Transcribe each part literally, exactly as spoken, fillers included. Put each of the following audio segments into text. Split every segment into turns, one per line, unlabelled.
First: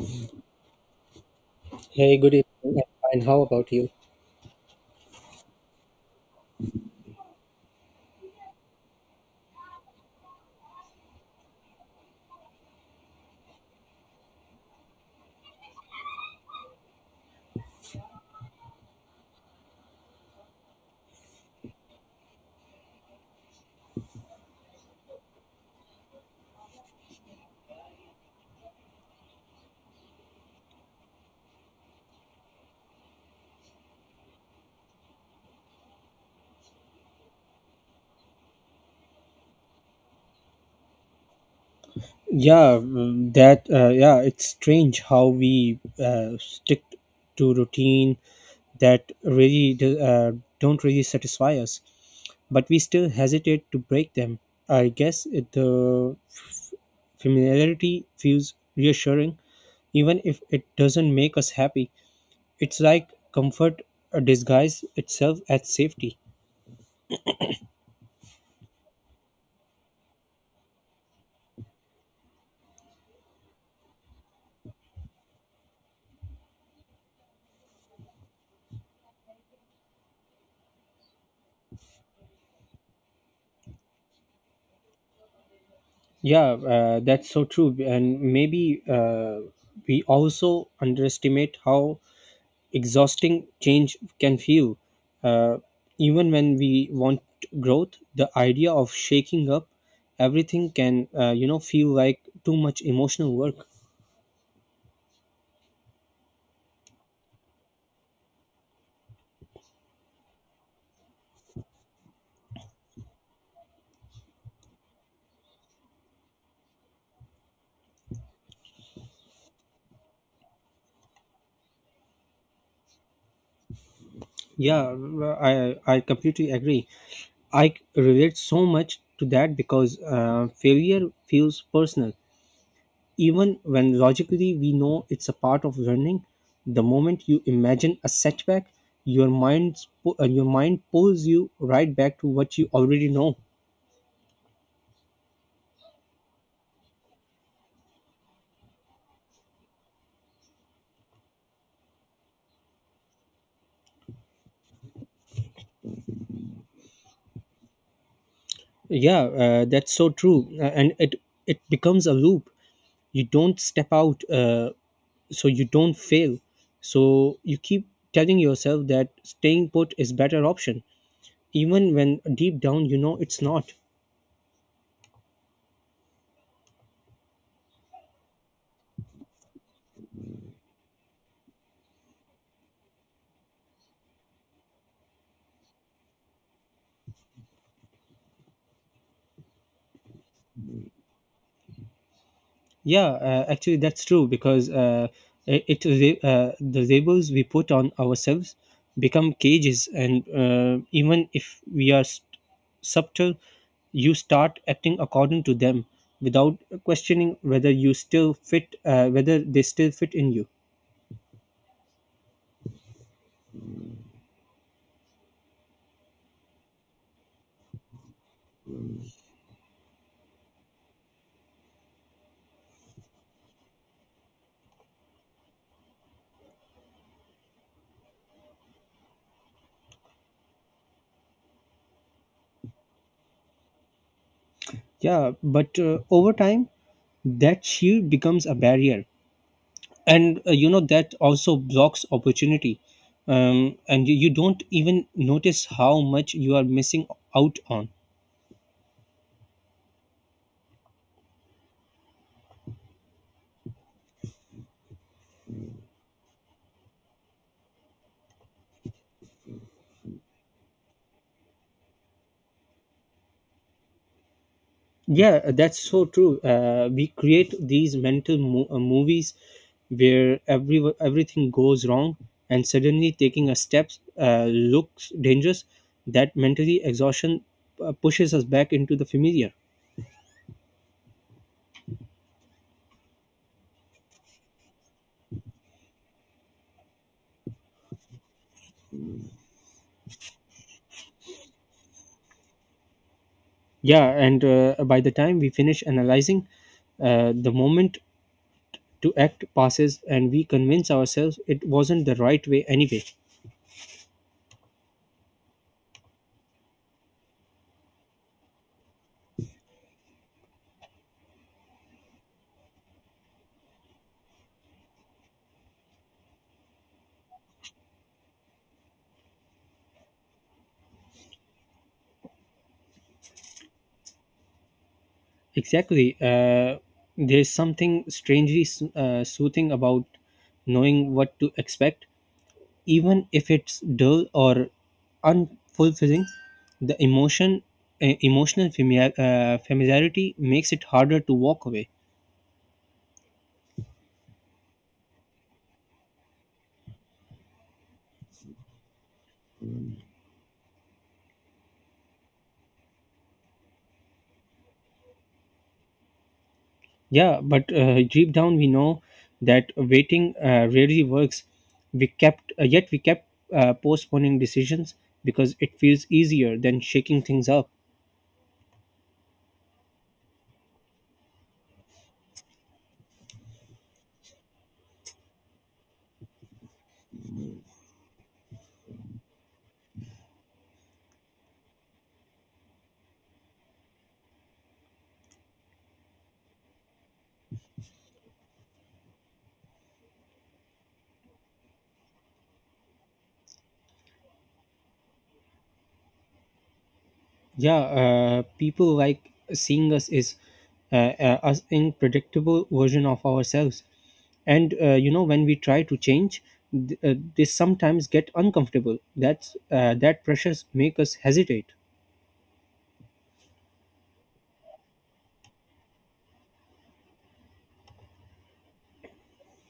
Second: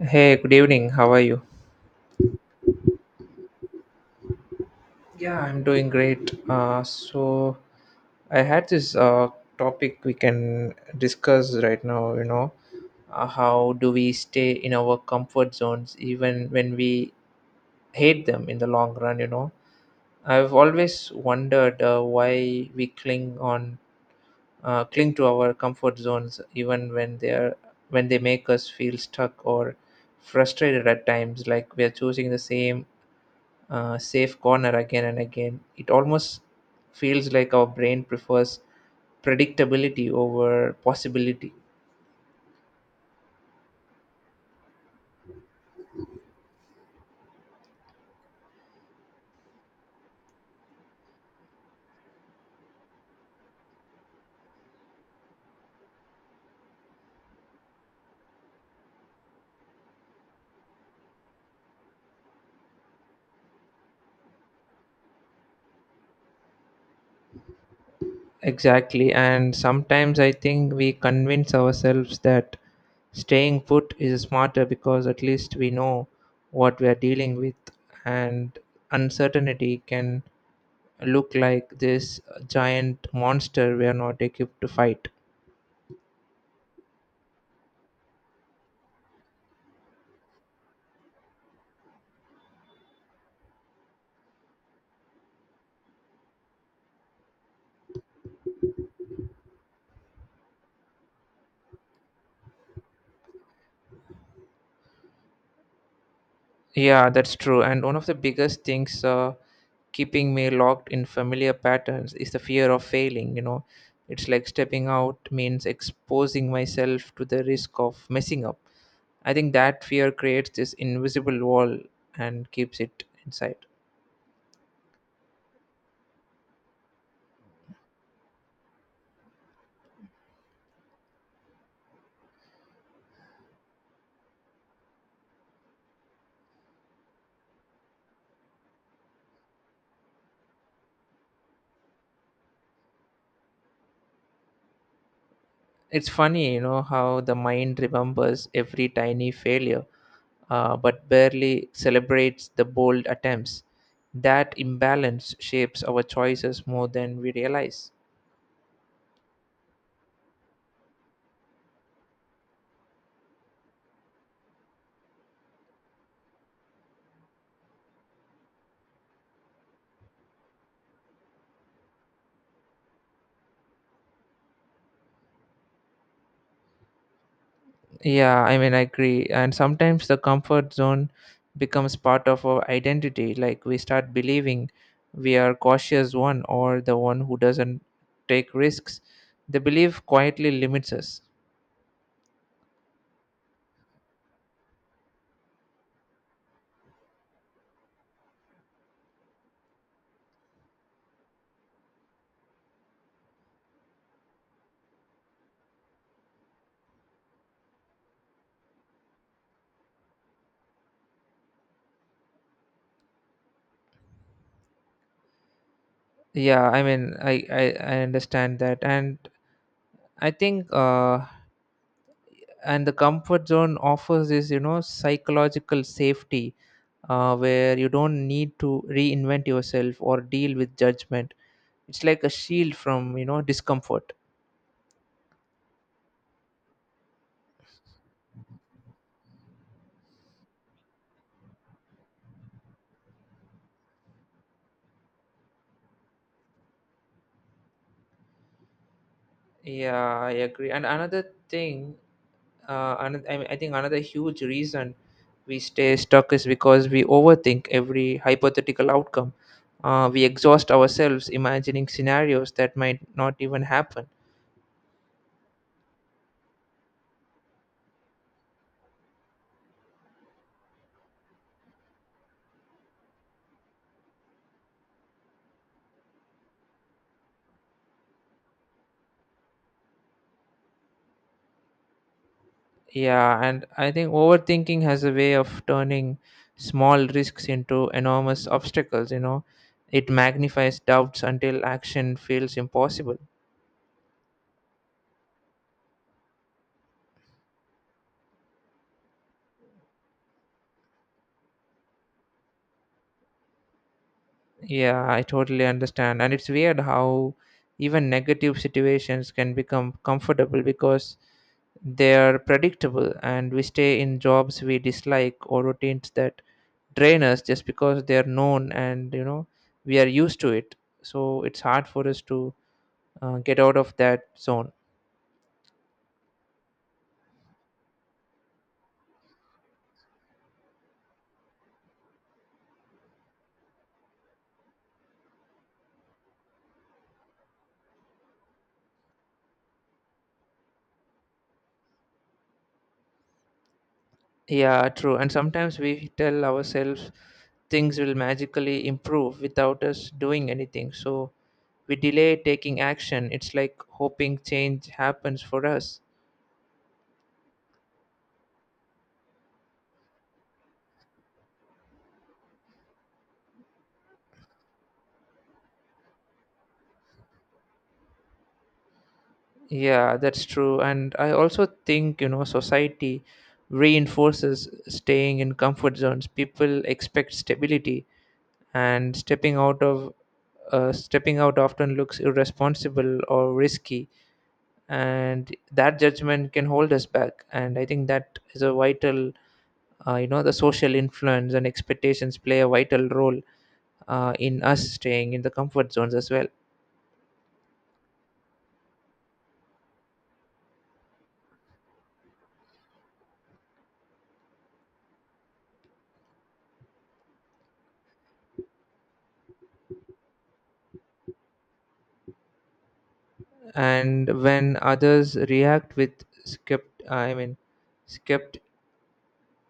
Hey, good evening. How are you?
Hey, good evening. I'm fine. How about you?
Yeah, I'm doing great. Uh, so I had this uh, topic we can discuss right now, you know, uh, how do we stay in our comfort zones even when we hate them in the long run, you know? I've always wondered uh, why we cling on uh, cling to our comfort zones even when they are when they make us feel stuck or frustrated at times, like we are choosing the same uh, safe corner again and again. It almost feels like our brain prefers predictability over possibility.
Yeah mm, that uh, yeah it's strange how we uh, stick to routine that really do- uh, don't really satisfy us, but we still hesitate to break them. I guess it, the f- familiarity feels reassuring even if it doesn't make us happy. It's like comfort uh, disguise itself as safety.
Exactly, and sometimes I think we convince ourselves that staying put is smarter because at least we know what we are dealing with, and uncertainty can look like this giant monster we are not equipped to fight.
Yeah, uh, that's so true. And maybe uh, we also underestimate how exhausting change can feel. Uh, Even when we want growth, the idea of shaking up everything can, uh, you know, feel like too much emotional work.
Yeah, that's true. And one of the biggest things uh, keeping me locked in familiar patterns is the fear of failing. You know, it's like stepping out means exposing myself to the risk of messing up. I think that fear creates this invisible wall and keeps it inside.
Yeah, I, I completely agree. I relate so much to that because uh, failure feels personal. Even when logically we know it's a part of learning, the moment you imagine a setback, your mind sp- uh, your mind pulls you right back to what you already know.
It's funny, you know, how the mind remembers every tiny failure, uh, but barely celebrates the bold attempts. That imbalance shapes our choices more than we realize.
Yeah, uh, that's so true. Uh, and it it becomes a loop. You don't step out, uh, so you don't fail. So you keep telling yourself that staying put is better option, even when deep down you know it's not.
Yeah, I mean, I agree. And sometimes the comfort zone becomes part of our identity. Like we start believing we are cautious one or the one who doesn't take risks. The belief quietly limits us.
Yeah, uh, actually, that's true, because uh, i- it re- uh, the labels we put on ourselves become cages, and uh, even if we are s- subtle, you start acting according to them without questioning whether you still fit, uh, whether they still fit in you.
Yeah, I mean, I I, I understand that, and I think uh, and the comfort zone offers this, you know, psychological safety, uh, where you don't need to reinvent yourself or deal with judgment. It's like a shield from, you know, discomfort.
Yeah, but uh, over time, that shield becomes a barrier, and uh, you know that also blocks opportunity, um, and you, you don't even notice how much you are missing out on.
Yeah, I agree. And another thing, uh, another, I, mean, I think another huge reason we stay stuck is because we overthink every hypothetical outcome. Uh, we exhaust ourselves imagining scenarios that might not even happen.
Yeah, that's so true. Uh, we create these mental mo- uh, movies where every everything goes wrong, and suddenly taking a step uh, looks dangerous. That mentally exhaustion uh, pushes us back into the familiar.
Yeah, and I think overthinking has a way of turning small risks into enormous obstacles, you know. It magnifies doubts until action feels impossible.
Yeah, and uh, by the time we finish analyzing, uh, the moment to act passes and we convince ourselves it wasn't the right way anyway.
Yeah, I totally understand. And it's weird how even negative situations can become comfortable because they are predictable, and we stay in jobs we dislike or routines that drain us just because they are known, and you know we are used to it. So it's hard for us to uh, get out of that zone.
Exactly. Uh, there's something strangely so- uh, soothing about knowing what to expect, even if it's dull or unfulfilling. The emotion uh, emotional familiar, uh, familiarity makes it harder to walk away.
Yeah, true. And sometimes we tell ourselves things will magically improve without us doing anything. So we delay taking action. It's like hoping change happens for us.
Yeah, but uh, deep down we know that waiting uh, rarely works. We kept uh, yet we kept uh, postponing decisions because it feels easier than shaking things up.
Yeah, that's true. And I also think, you know, society reinforces staying in comfort zones. People expect stability, and stepping out of uh, stepping out often looks irresponsible or risky, and that judgment can hold us back, and I think that is a vital, uh, you know, the social influence and expectations play a vital role uh, in us staying in the comfort zones as well.
Yeah, uh, people like seeing us is uh, uh, us in predictable version of ourselves, and uh, you know when we try to change, th- uh, they sometimes get uncomfortable. That's uh, that pressures make us hesitate.
And when others react with skept- I mean skept-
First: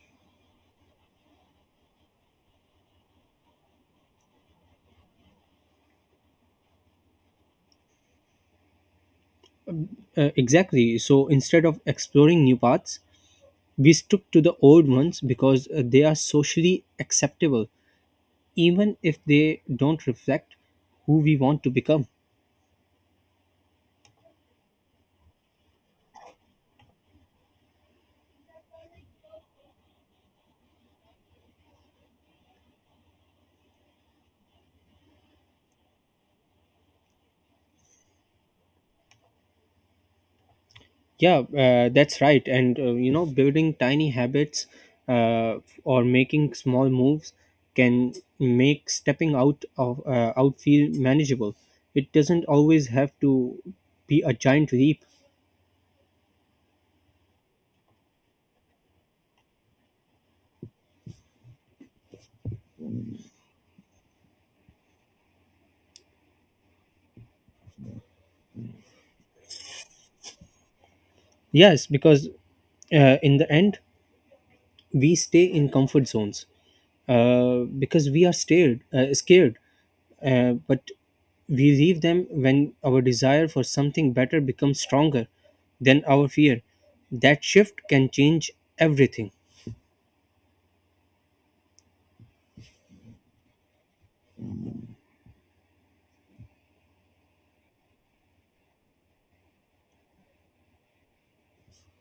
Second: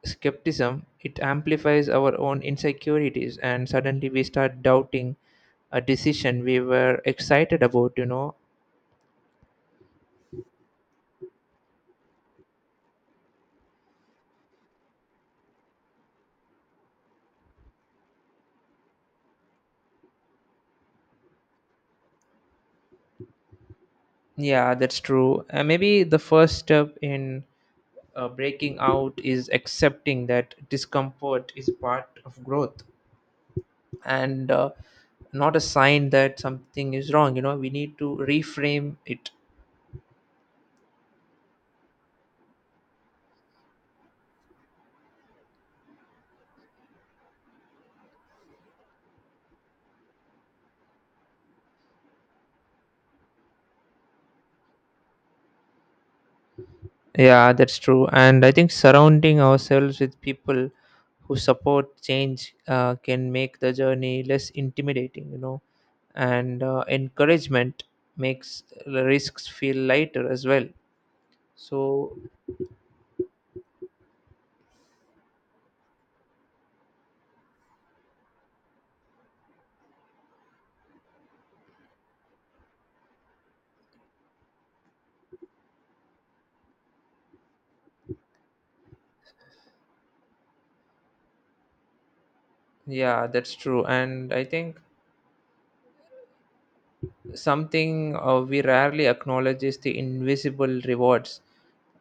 skepticism, it amplifies our own insecurities, and suddenly we start doubting a decision we were excited about, you know.
Uh, exactly. So instead of exploring new paths, we stuck to the old ones because uh, they are socially acceptable, even if they don't reflect who we want to become.
Yeah, that's true. Uh, maybe the first step in uh, breaking out is accepting that discomfort is part of growth, and uh, not a sign that something is wrong. You know, we need to reframe it.
Yeah, uh, that's right. And, uh, you know, building tiny habits uh, or making small moves can make stepping out of uh, out feel manageable. It doesn't always have to be a giant leap.
Yeah, that's true. And I think surrounding ourselves with people who support change uh, can make the journey less intimidating, you know, and uh, encouragement makes the risks feel lighter as well.
Yes,
So,
because uh, in the end, we stay in comfort zones uh, because we are scared uh, scared, uh, but we leave them when our desire for something better becomes stronger than our fear. That shift can change everything.
yeah, that's true. And I think something uh, we rarely acknowledge is the invisible rewards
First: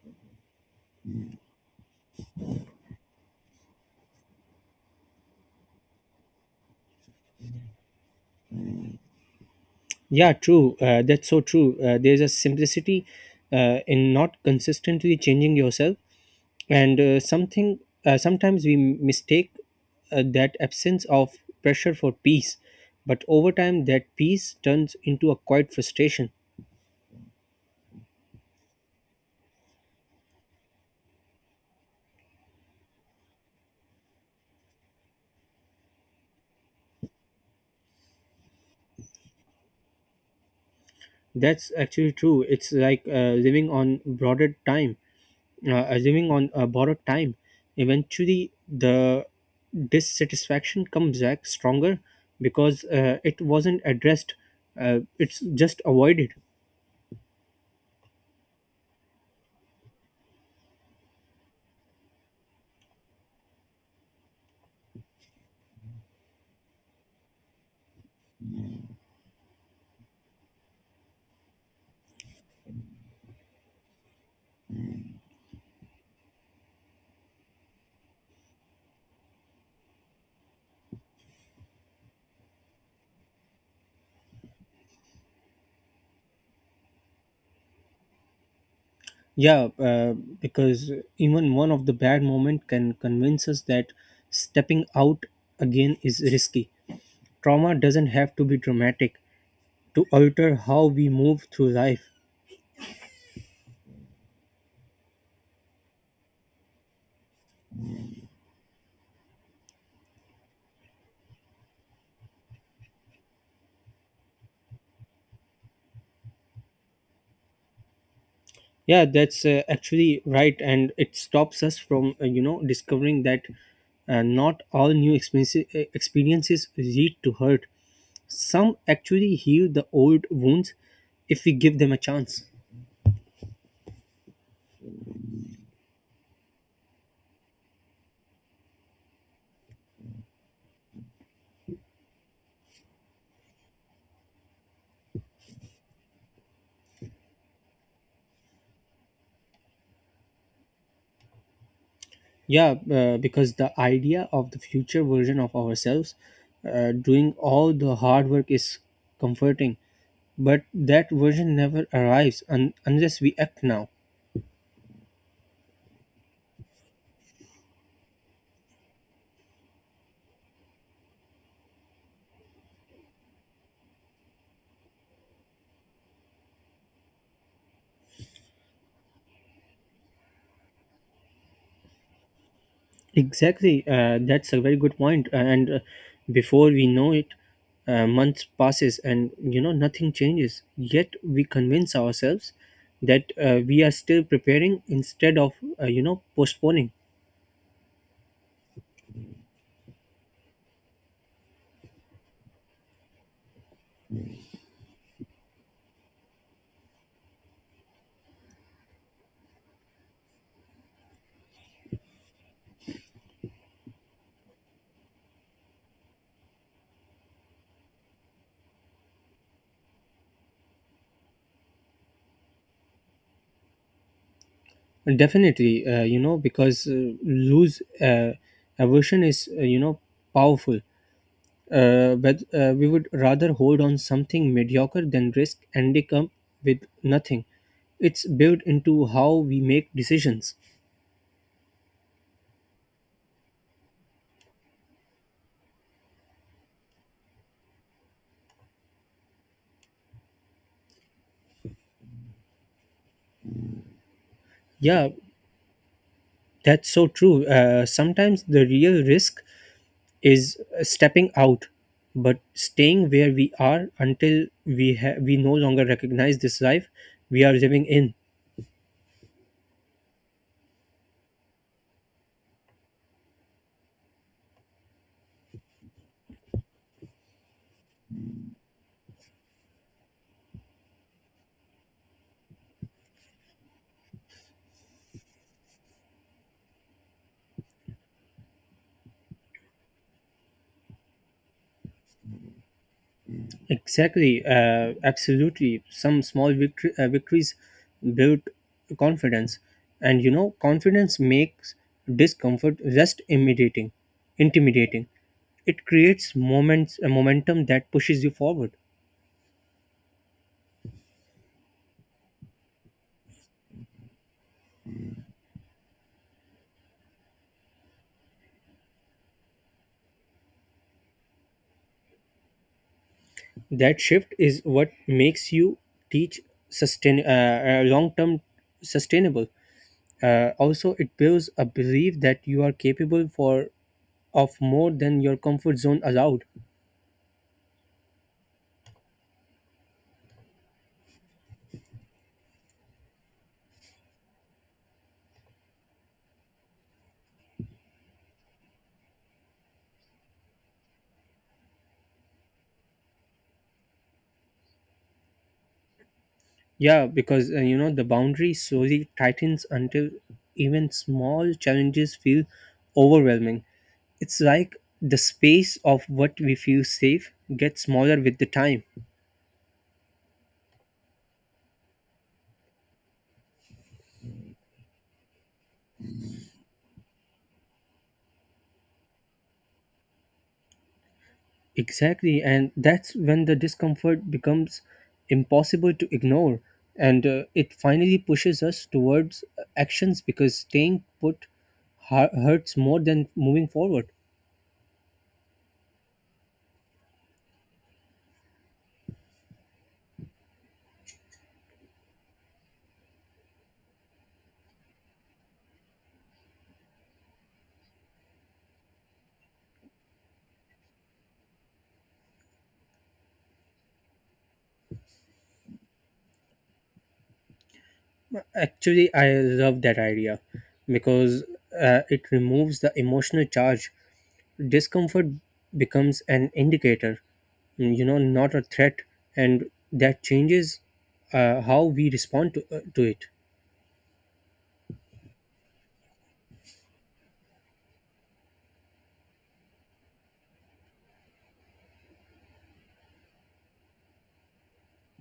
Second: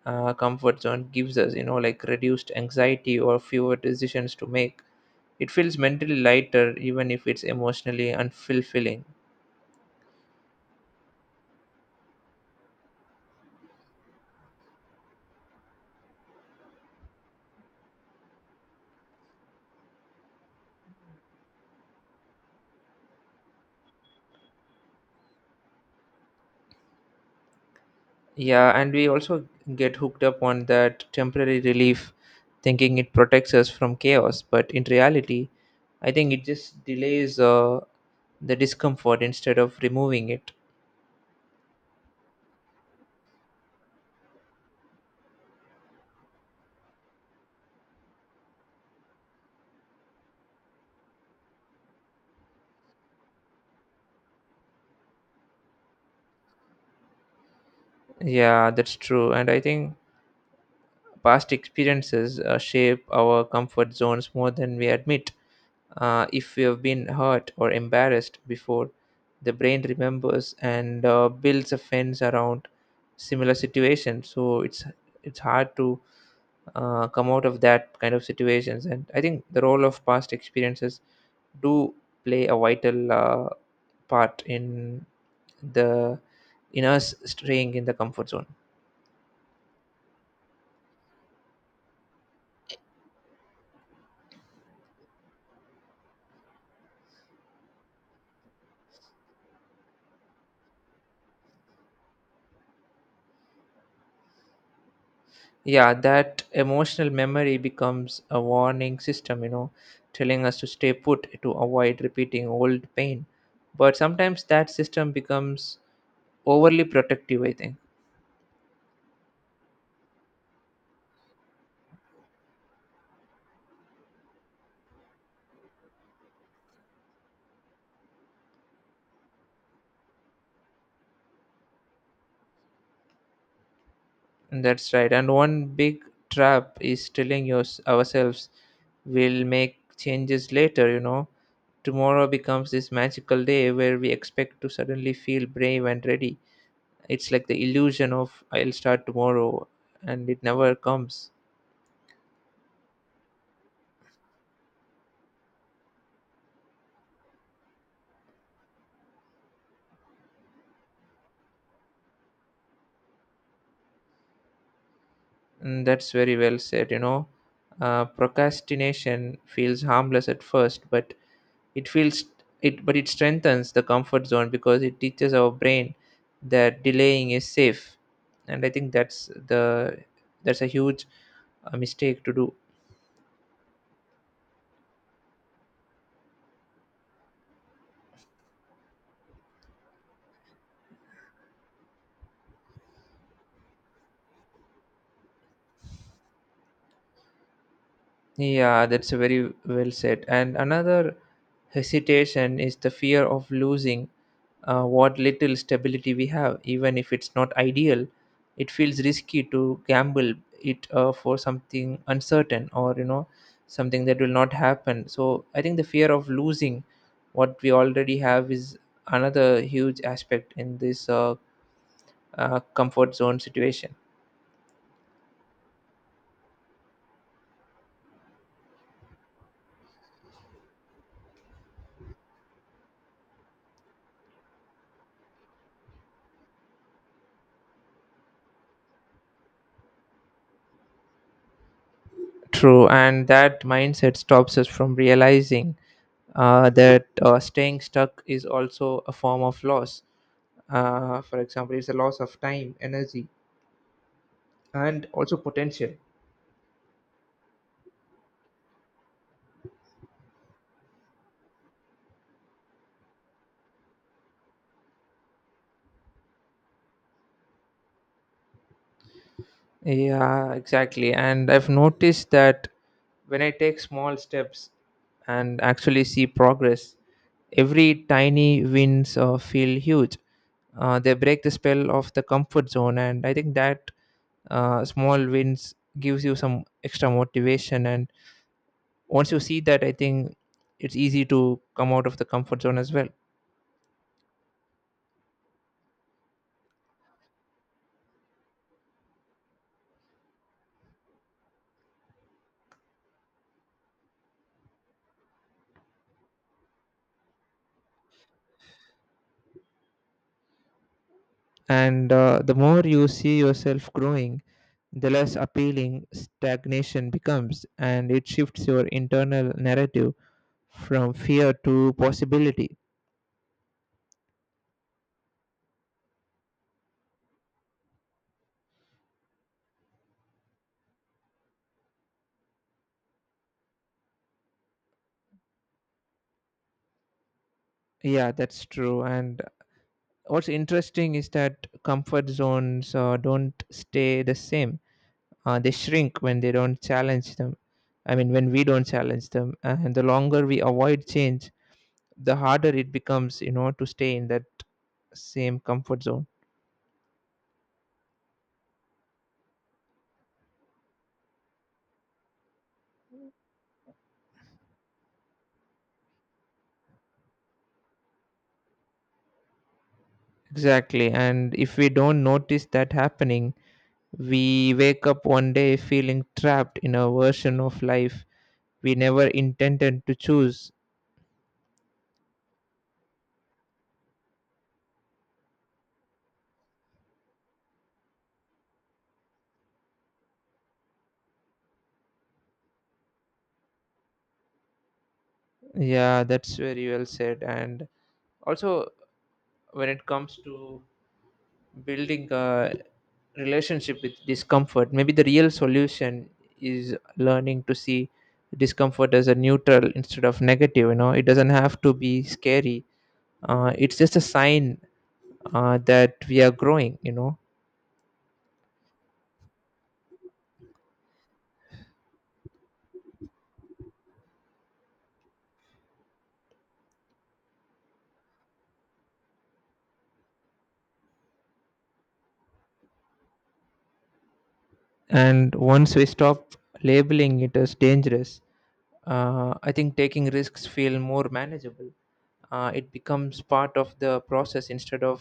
uh, comfort zone gives us, you know, like reduced anxiety or fewer decisions to make. It feels mentally lighter, even if it's emotionally unfulfilling.
Yeah, true. Uh, that's so true. Uh, there's a simplicity uh, in not consistently changing yourself, and uh, something uh, sometimes we mistake uh, that absence of pressure for peace, but over time that peace turns into a quiet frustration.
Yeah, and we also get hooked up on that temporary relief, thinking it protects us from chaos. But in reality, I think it just delays uh, the discomfort instead of removing it.
That's actually true. It's like uh, living on broader time, uh, uh, living on a borrowed time. Eventually, the dissatisfaction comes back stronger because uh, it wasn't addressed. Uh, it's just avoided.
Yeah, that's true. And I think past experiences uh, shape our comfort zones more than we admit. Uh, if we have been hurt or embarrassed before, the brain remembers, and uh, builds a fence around similar situations. So it's it's hard to uh, come out of that kind of situations. And I think the role of past experiences do play a vital uh, part in the in us straying in the comfort zone.
Yeah, uh, because even one of the bad moment can convince us that stepping out again is risky. Trauma doesn't have to be dramatic to alter how we move through life.
Yeah, that emotional memory becomes a warning system, you know, telling us to stay put to avoid repeating old pain, but sometimes that system becomes overly protective, I think.
Yeah, that's uh, actually right, and it stops us from uh, you know discovering that uh, not all new experiences, uh, experiences lead to hurt. Some actually heal the old wounds if we give them a chance.
And that's right. And one big trap is telling yours ourselves we'll make changes later, you know. Tomorrow becomes this magical day where we expect to suddenly feel brave and ready. It's like the illusion of I'll start tomorrow, and it never comes.
Yeah, uh, because the idea of the future version of ourselves uh, doing all the hard work is comforting, but that version never arrives un- unless we act now.
Mm, that's very well said. You know, uh, procrastination feels harmless at first, but it feels it, but it strengthens the comfort zone because it teaches our brain that delaying is safe, and I think that's the that's a huge uh, mistake to do.
Exactly, uh, that's a very good point. uh, And uh, before we know it, uh, months passes, and you know nothing changes. Yet we convince ourselves that uh, we are still preparing instead of uh, you know postponing.
Yeah, that's very well said. And another hesitation is the fear of losing uh, what little stability we have, even if it's not ideal. It feels risky to gamble it uh, for something uncertain, or you know, something that will not happen. So I think the fear of losing what we already have is another huge aspect in this uh, uh, comfort zone situation.
Definitely, uh, you know because uh, lose uh, aversion is uh, you know powerful. Uh, but uh, we would rather hold on something mediocre than risk ending up with nothing. It's built into how we make decisions.
True, and that mindset stops us from realizing uh, that uh, staying stuck is also a form of loss. Uh, for example, it's a loss of time, energy, and
Yeah,
also potential.
that's so true. Uh, sometimes the real risk is stepping out, but staying where we are until we ha- we no longer recognize this life we are living in.
Yeah, exactly. And I've noticed that when I take small steps and actually see progress, every tiny wins uh, feel huge. Uh, they break the spell of the comfort zone, and I think that uh, small wins gives you some extra motivation. And once you see that, I think it's easy to come out of the comfort zone as well.
Exactly. Uh, absolutely. Some small victory- uh, victories build confidence, and you know, confidence makes discomfort less intimidating. Intimidating. It creates moments, a momentum that pushes you forward.
And uh, the more you see yourself growing, the less appealing stagnation becomes, and it shifts your internal narrative from fear to possibility.
That shift is what makes you teach sustain uh, long term sustainable. Uh, also, it builds a belief that you are capable for of more than your comfort zone allowed.
Yeah, that's true. And what's interesting is that comfort zones uh, don't stay the same. Uh, they shrink when they don't challenge them. I mean, when we don't challenge them, and the longer we avoid change, the harder it becomes, you know, to stay in that same comfort zone.
Yeah, because uh, you know the boundary slowly tightens until even small challenges feel overwhelming. It's like the space of what we feel safe gets smaller with the time.
Exactly. And if we don't notice that happening, we wake up one day feeling trapped in a version of life we never intended to choose.
Exactly, and that's when the discomfort becomes impossible to ignore, and uh, it finally pushes us towards uh, actions because staying put hu- hurts more than moving forward.
Yeah, that's very well said. And also, when it comes to building a relationship with discomfort, maybe the real solution is learning to see discomfort as a neutral instead of negative. You know, it doesn't have to be scary. Uh, it's just a sign uh, that we are growing, you know.
Actually, I love that idea because uh, it removes the emotional charge. Discomfort becomes an indicator, mm, you know, not a threat, and that changes uh, how we respond to, uh, to it.
And once we stop labeling it as dangerous, uh, I think taking risks feel more manageable. Uh, it becomes part of the process instead of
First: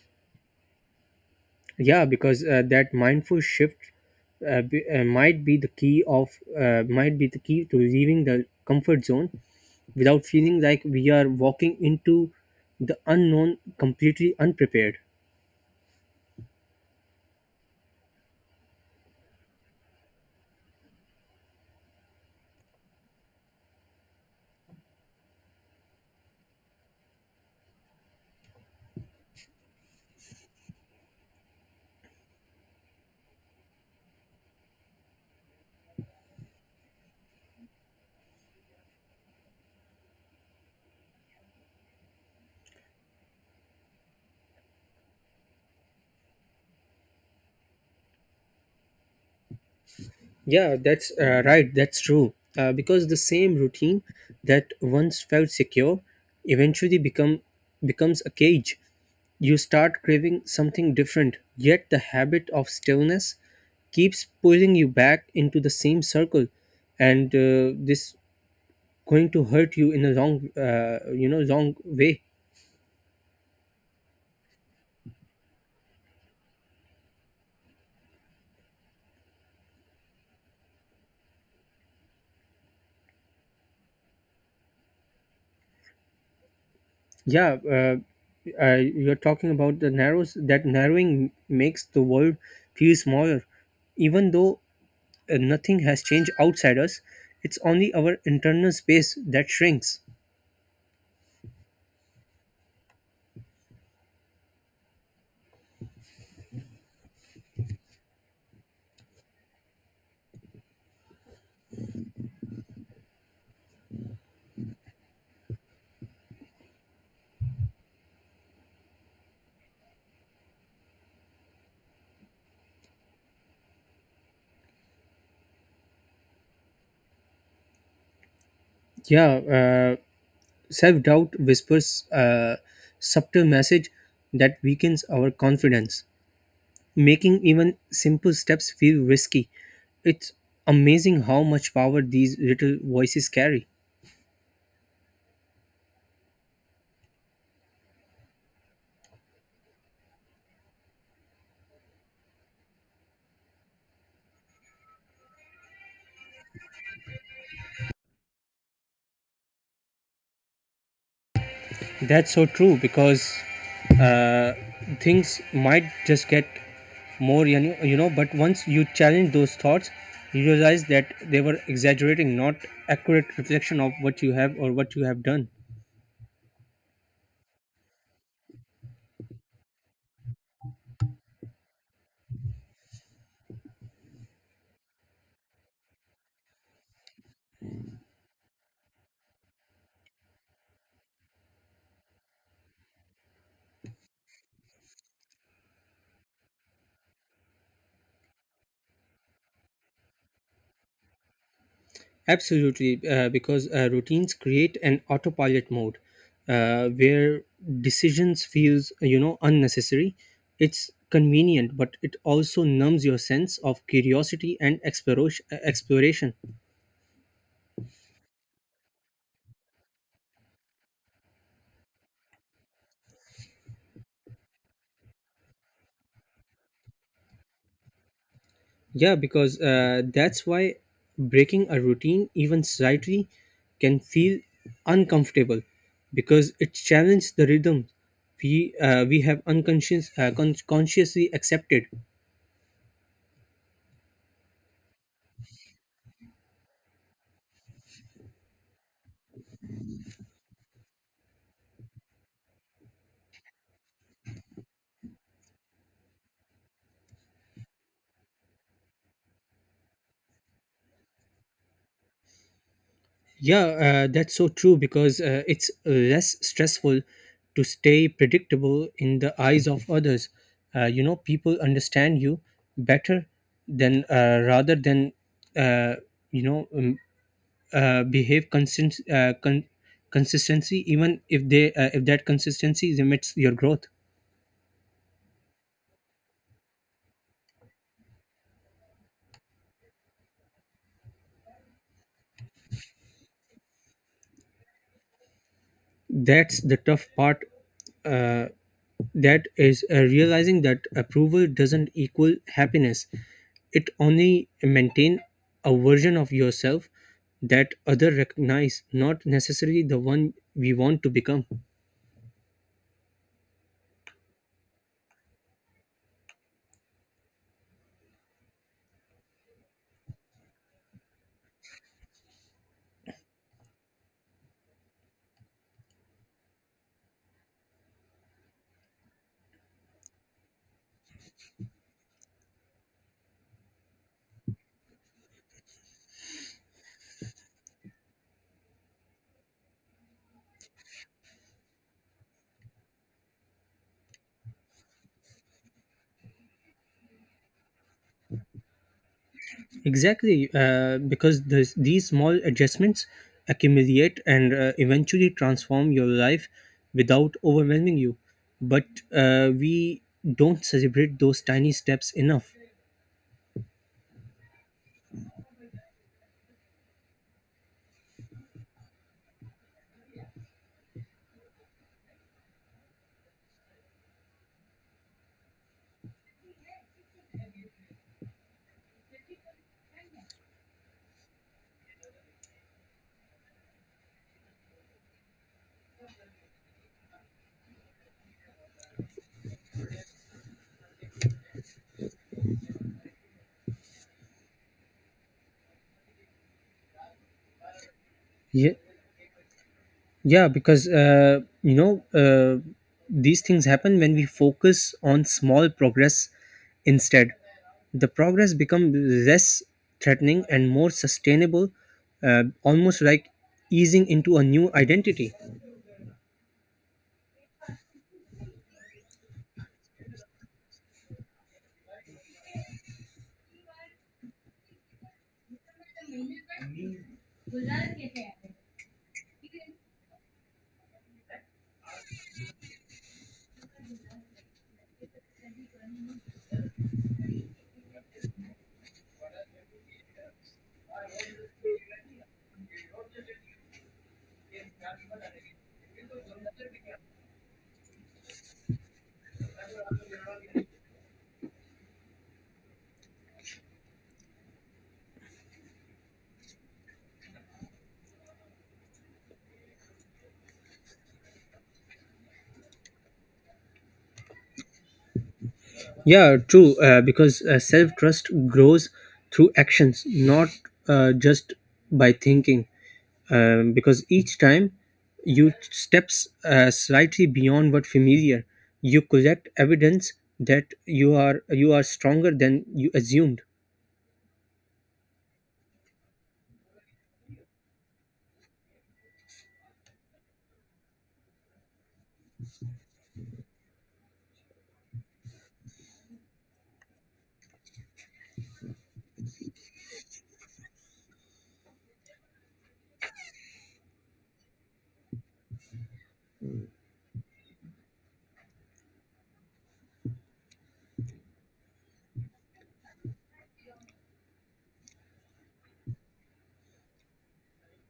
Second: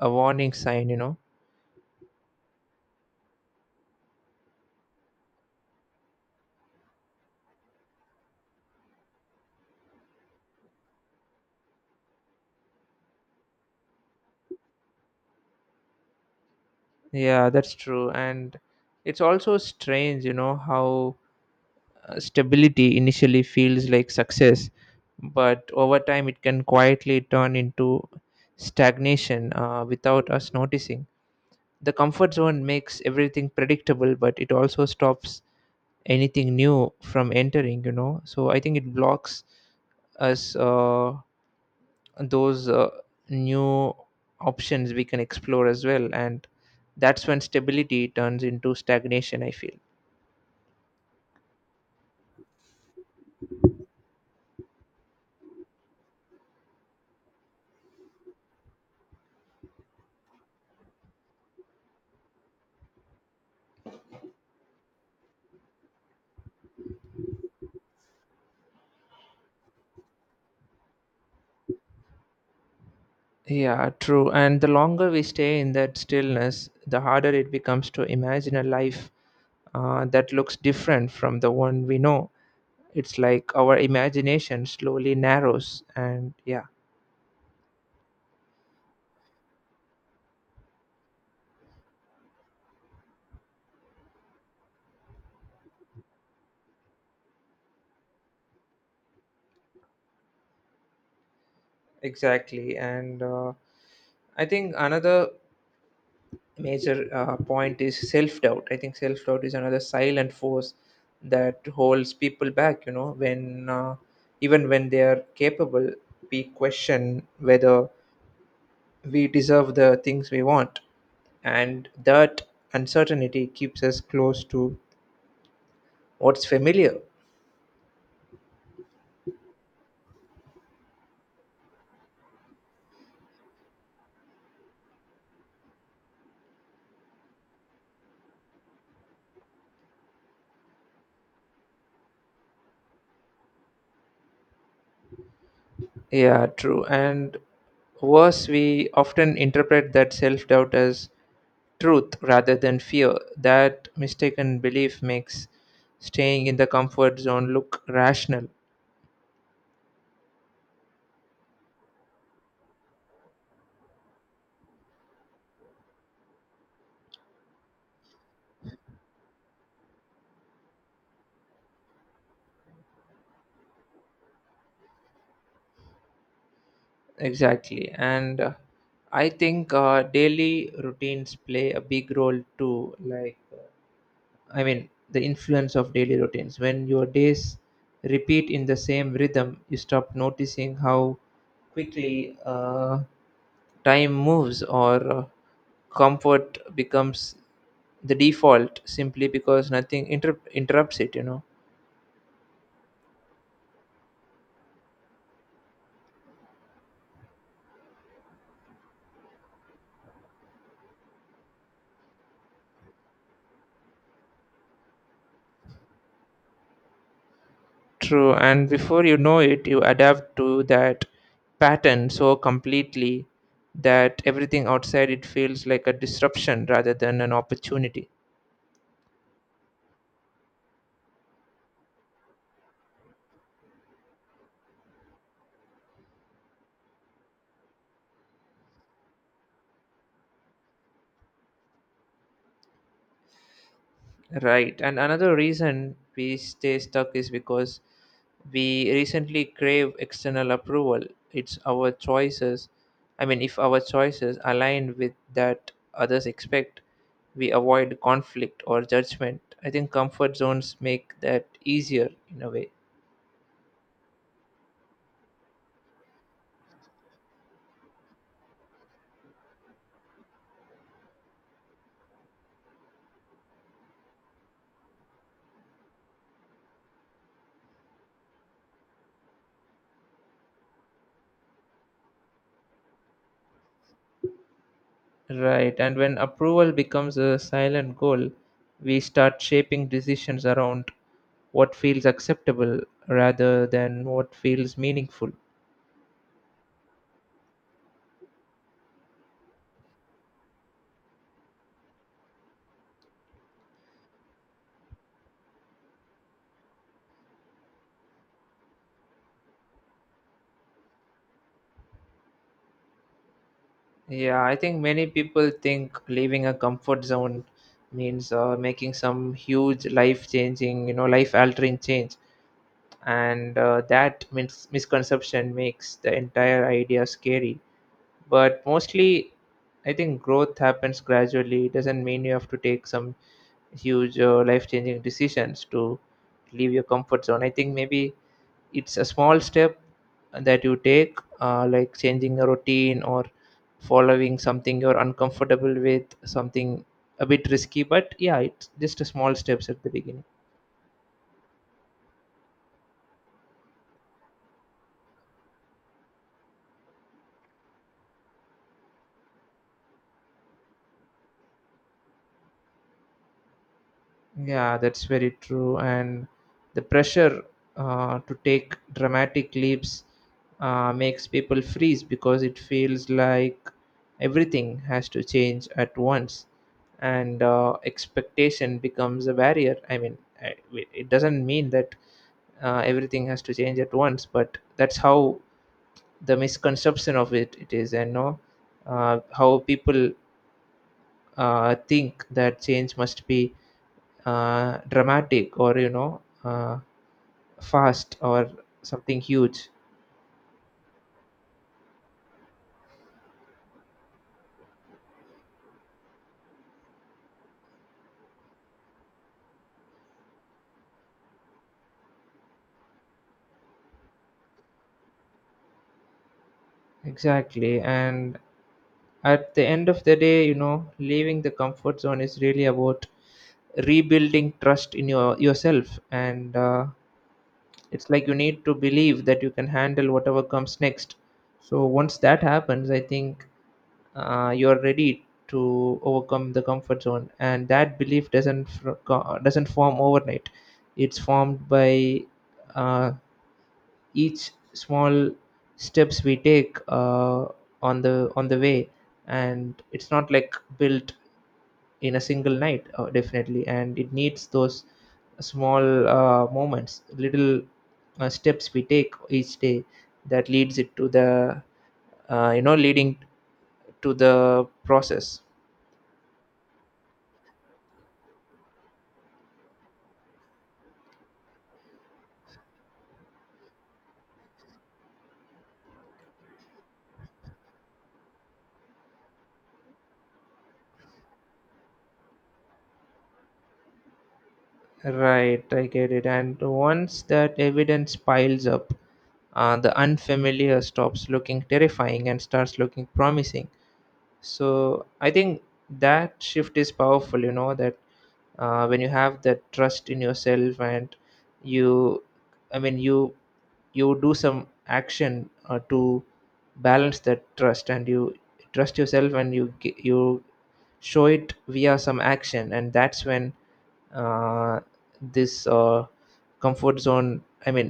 a warning sign, you know.
Yeah, because uh, that mindful shift uh, b- uh, might be the key of uh, might be the key to leaving the comfort zone without feeling like we are walking into the unknown completely unprepared.
Yeah, that's true. And it's also strange, you know, how uh, stability initially feels like success, but over time it can quietly turn into stagnation uh, without us noticing. The comfort zone makes everything predictable, but it also stops anything new from entering, you know. So I think it blocks us. Uh, those uh, New options we can explore as well, and that's when stability turns into stagnation, I feel.
Yeah, that's uh, right. That's true. Uh, because the same routine that once felt secure eventually become becomes a cage. You start craving something different, yet the habit of stillness keeps pulling you back into the same circle, and uh, this going to hurt you in a long, uh, you know, long way.
Yeah, true. And the longer we stay in that stillness, the harder it becomes to imagine a life uh, that looks different from the one we know. It's like our imagination slowly narrows, and yeah,
Yeah, uh, uh, you're talking about the narrows. That narrowing makes the world feel smaller even though uh, nothing has changed outside us. It's only our internal space that shrinks.
exactly. And uh, I think another major uh, point is self doubt. I think self doubt is another silent force that holds people back. You know, when uh, even when they are capable, we question whether we deserve the things we want, and that uncertainty keeps us close to what's familiar.
Yeah, uh, self doubt whispers a subtle message that weakens our confidence, making even simple steps feel risky. It's amazing how much power these little voices carry.
Yeah, true. And worse, we often interpret that self doubt as truth rather than fear. That mistaken belief makes staying in the comfort zone look rational.
That's so true because uh, things might just get more, you know, you know, but once you challenge those thoughts, you realize that they were exaggerating, not accurate reflection of what you have or what you have done.
Exactly. And uh, I think uh, daily routines play a big role too. Like, uh, I mean, the influence of daily routines. When your days repeat in the same rhythm, you stop noticing how quickly Uh, time moves, or uh, comfort becomes the default simply because nothing inter- interrupts it, you know.
Absolutely, uh, because uh, routines create an autopilot mode uh, where decisions feels you know unnecessary. It's convenient, but it also numbs your sense of curiosity and exploration. Exploration.
True, and before you know it you adapt to that pattern so completely that everything outside it feels like a disruption rather than an opportunity.
Yeah, because uh, that's why breaking a routine, even slightly, can feel uncomfortable because it challenges the rhythm we uh, we have unconscious uh, con- consciously accepted.
Right. And another reason we stay stuck is because we recently crave external approval. It's our choices. I mean, if our choices align with that others expect, we avoid conflict or judgment. I think comfort zones make that easier in a way.
Yeah, uh, that's so true because uh, it's less stressful to stay predictable in the eyes of others. Uh, you know, people understand you better than uh, rather than uh, you know um, uh, behave consist- uh, con- consistency even if they uh, if that consistency limits your growth.
Right. And when approval becomes a silent goal, we start shaping decisions around what feels acceptable rather than what feels meaningful.
That's the tough part, uh, that is uh, realizing that approval doesn't equal happiness. It only maintain a version of yourself that other recognize, not necessarily the one we want to become.
Yeah, I think many people think leaving a comfort zone means uh, making some huge life changing, you know, life altering change. And uh, that mis- misconception makes the entire idea scary. But mostly, I think growth happens gradually. It doesn't mean you have to take some huge uh, life changing decisions to leave your comfort zone. I think maybe it's a small step that you take uh, like changing a routine or following something you're uncomfortable with, something a bit risky, but yeah, it's just a small steps at the beginning.
Exactly, uh, because this, these small adjustments accumulate and uh, eventually transform your life without overwhelming you. But uh, we don't celebrate those tiny steps enough.
Yeah, that's very true. And the pressure uh, to take dramatic leaps uh, makes people freeze because it feels like everything has to change at once, and uh, expectation becomes a barrier. I mean I- it doesn't mean that uh, everything has to change at once, but that's how the misconception of it it is. And no, uh, how people uh, think that change must be uh, dramatic, or you know uh, fast, or
Yeah,
something huge.
yeah, Because uh, you know uh, these things happen when we focus on small progress instead. The progress becomes less threatening and more sustainable, uh, almost like easing into a new identity.
Exactly. And at the end of the day, you know, leaving the comfort zone is really about rebuilding trust in your yourself. And uh, it's like you need to believe that you can handle whatever comes next. So once that happens, I think uh, you're ready to overcome the comfort zone. And that belief doesn't fr- co- doesn't form overnight. It's formed by uh, each small steps we take uh, on the on the way. And it's not like built in a single night, uh, definitely. And it needs those small uh, moments, little uh, steps we take each day that leads it to the, uh, you know leading to the process.
Yeah, true. Uh, because uh, self trust grows through actions, not uh, just by thinking. Um, because each time you steps uh, slightly beyond what familiar, you collect evidence that you are you are stronger than you assumed.
Right, I get it. And once that evidence piles up, uh, the unfamiliar stops looking terrifying and starts looking promising. So I think that shift is powerful, you know, that uh, when you have that trust in yourself and you, I mean, you you do some action uh, to balance that trust, and you trust yourself and you gi- you show it via some action. And that's when uh, this uh, comfort zone, I mean,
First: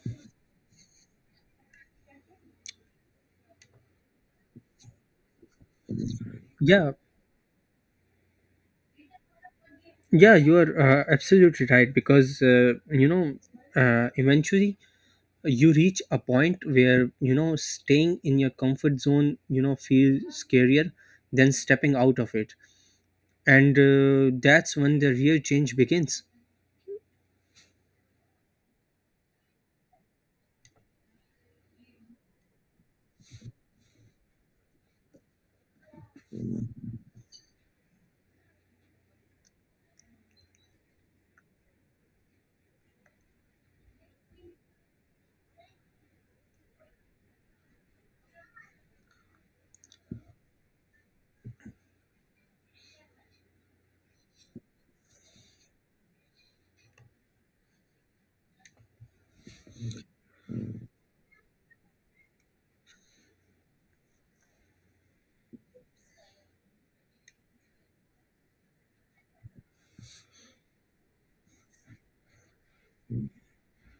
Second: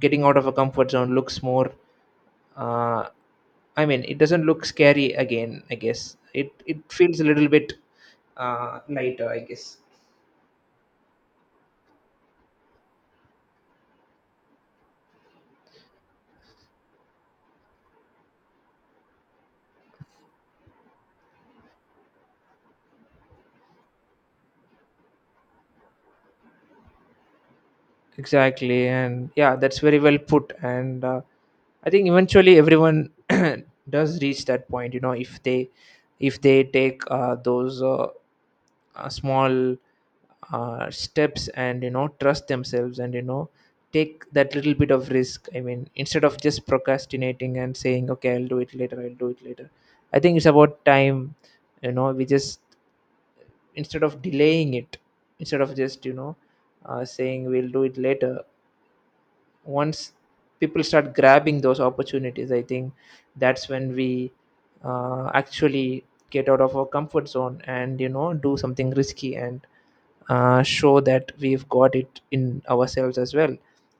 getting out of a comfort zone looks more, uh, I mean, it doesn't look scary again, I guess. It it
Yeah,
feels a little bit uh, lighter, I guess.
yeah, you are uh, absolutely right. Because uh, you know, uh, eventually you reach a point where you know staying in your comfort zone you know feels scarier than stepping out of it, and uh, that's when the real change begins.
Exactly. And yeah, that's very well put. And uh, I think eventually everyone does reach that point, you know, if they, if they take uh, those uh, uh, small uh, steps, and you know, trust themselves, and you know, take that little bit of risk. I mean, instead of just procrastinating and saying, okay, I'll do it later, I'll do it later. I think it's about time, you know, we just, instead of delaying it, instead of just, you know uh, saying we'll do it later. Once people start grabbing those opportunities, I think that's when we uh, actually get out of our comfort zone, and you know, do something risky, and uh, show that we've got it in ourselves as well.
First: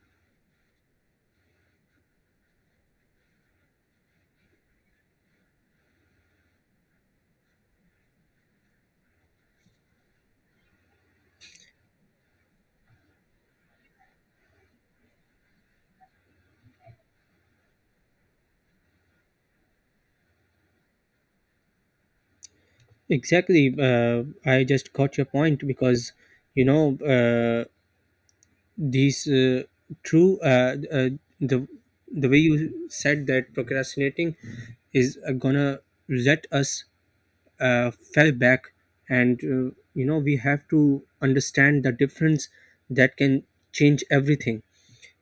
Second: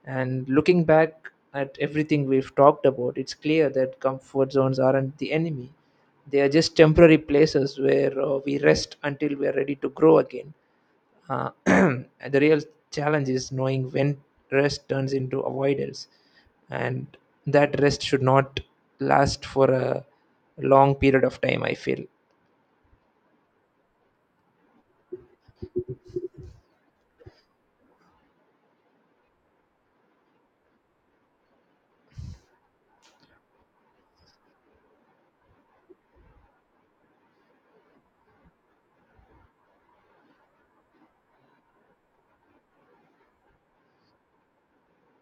And looking back at everything we've talked about, it's clear that comfort zones aren't the enemy. They are just temporary places where, uh, we rest until we are ready to grow again. Uh, and the real challenge is knowing when rest turns into avoidance, and that rest should not last for a long period of time, I feel.
Exactly. uh, I just got your point because you know uh, these uh, true uh, uh, the the way you said that procrastinating is uh, gonna let us uh, fell back, and uh, you know we have to understand the difference that can change everything.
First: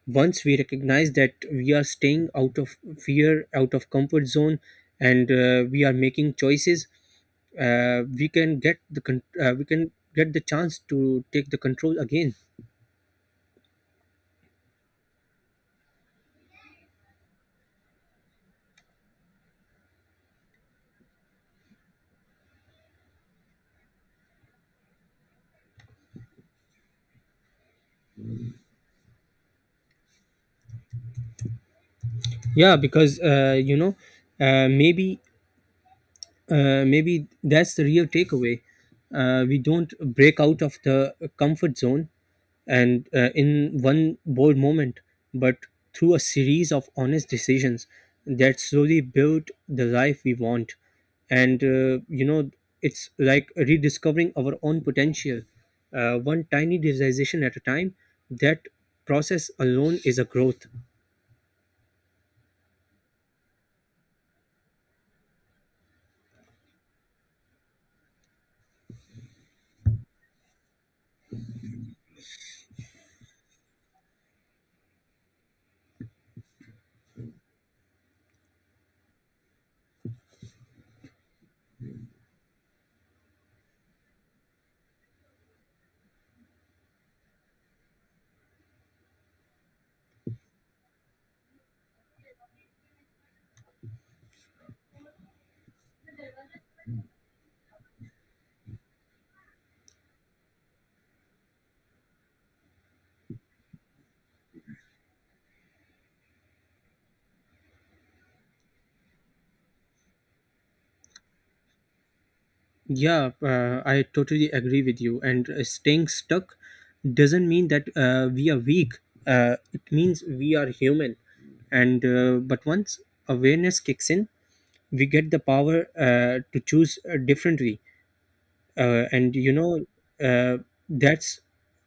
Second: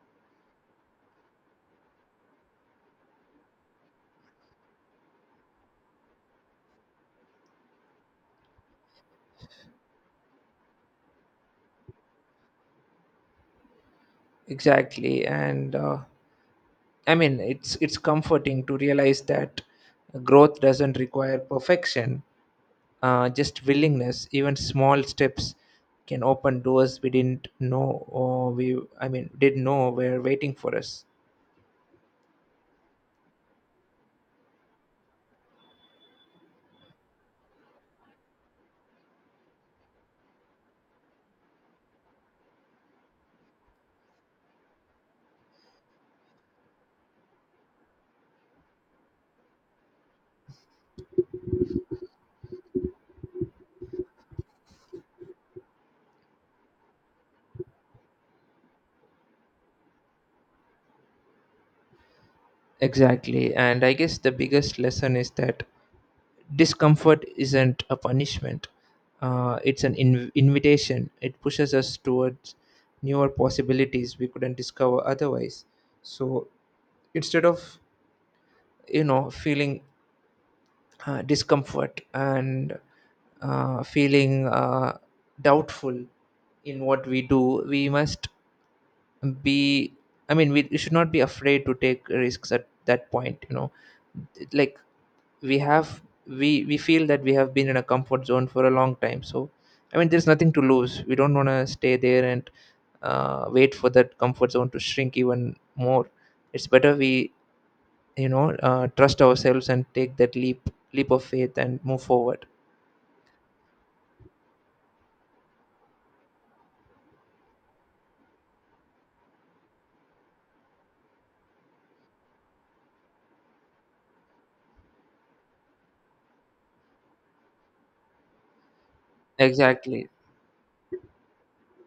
Once we recognize that we are staying out of fear out of comfort zone and uh, we are making choices, uh, we can get the con- uh, we can get the chance to take the control again.
Exactly. And uh, I mean, it's it's comforting to realize that growth doesn't require perfection, uh, just willingness. Even small steps can open doors we didn't know, or we, I mean, did know were waiting for us.
Yeah, because uh, you know uh, maybe Uh, maybe that's the real takeaway. Uh, we don't break out of the comfort zone and uh, in one bold moment, but through a series of honest decisions that slowly build the life we want. And uh, you know, it's like rediscovering our own potential, uh, one tiny realization at a time. That process alone is a growth.
Exactly, and I guess the biggest lesson is that discomfort isn't a punishment. Uh, it's an inv- invitation. It pushes us towards newer possibilities we couldn't discover otherwise. So instead of, you know, feeling uh, discomfort, and uh, feeling uh, doubtful in what we do, we must be, I mean, we should not be afraid to take risks at that point, you know. Like, we have, we we feel that we have been in a comfort zone for a long time. So I mean, there's nothing to lose. We don't want to stay there and uh, wait for that comfort zone to shrink even more. It's better we, you know, uh, trust ourselves and take that leap leap of faith and move forward.
Yeah, uh, I totally agree with you. And uh, staying stuck doesn't mean that uh, we are weak. Uh, it means we are human. And uh, but once awareness kicks in, we get the power uh, to choose uh, differently. Uh, and you know,
Exactly.
uh, that's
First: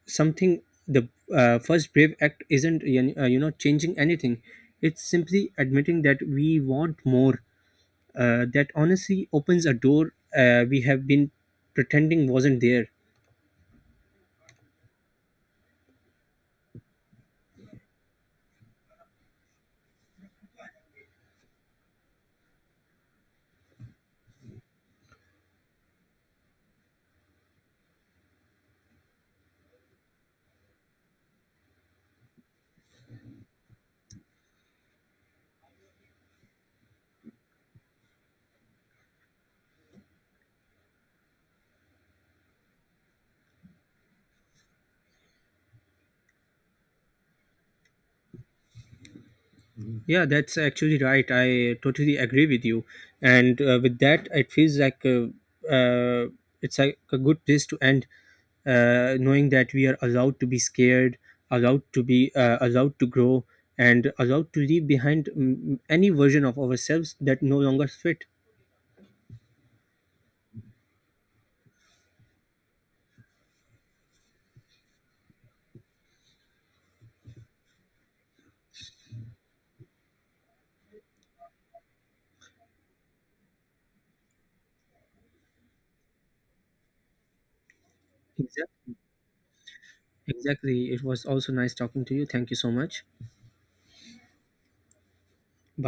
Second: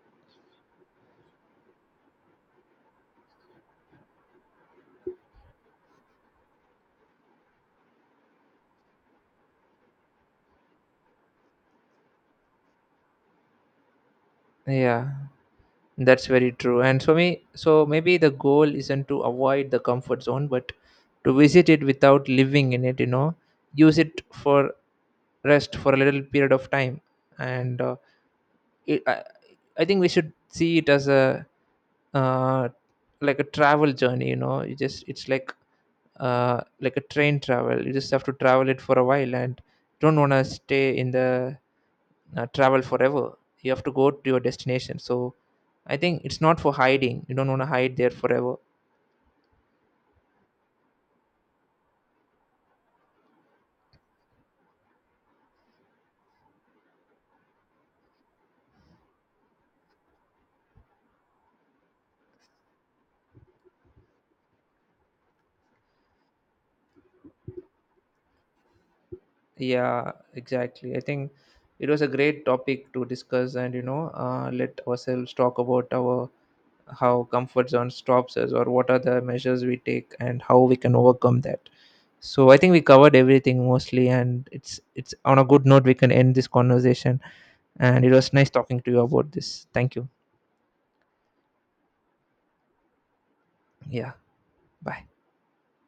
something. The uh, first brave act isn't uh, you know changing anything. It's simply admitting that we want more, uh, that honestly opens a door uh, we have been pretending wasn't there.
Yeah, that's very true. And for me, so maybe the goal isn't to avoid the comfort zone, but to visit it without living in it, you know, use it for rest for a little period of time. And uh, it, I, I think we should see it as a, uh, like a travel journey, you know, you just, it's like uh, like a train travel. You just have to travel it for a while and don't want to stay in the uh, travel forever. You have to go to your destination. So I think it's not for hiding. You don't want to hide there forever.
Yeah, that's actually right. I totally agree with you. And uh, with that, it feels like uh, uh, it's like a good place to end, uh, knowing that we are allowed to be scared, allowed to be uh, allowed to grow, and allowed to leave behind mm, any version of ourselves that no longer fit.
Yeah, exactly. I think it was a great topic to discuss, and you know, uh, let ourselves talk about our how comfort zone stops us, or what are the measures we take and how we can overcome that. So I think we covered everything mostly, and it's it's on a good note we can end this conversation. And it was nice talking to
Exactly.
you about this. Thank you.
Exactly. It was also nice talking to you. Thank you so much.
Yeah, bye.
Bye.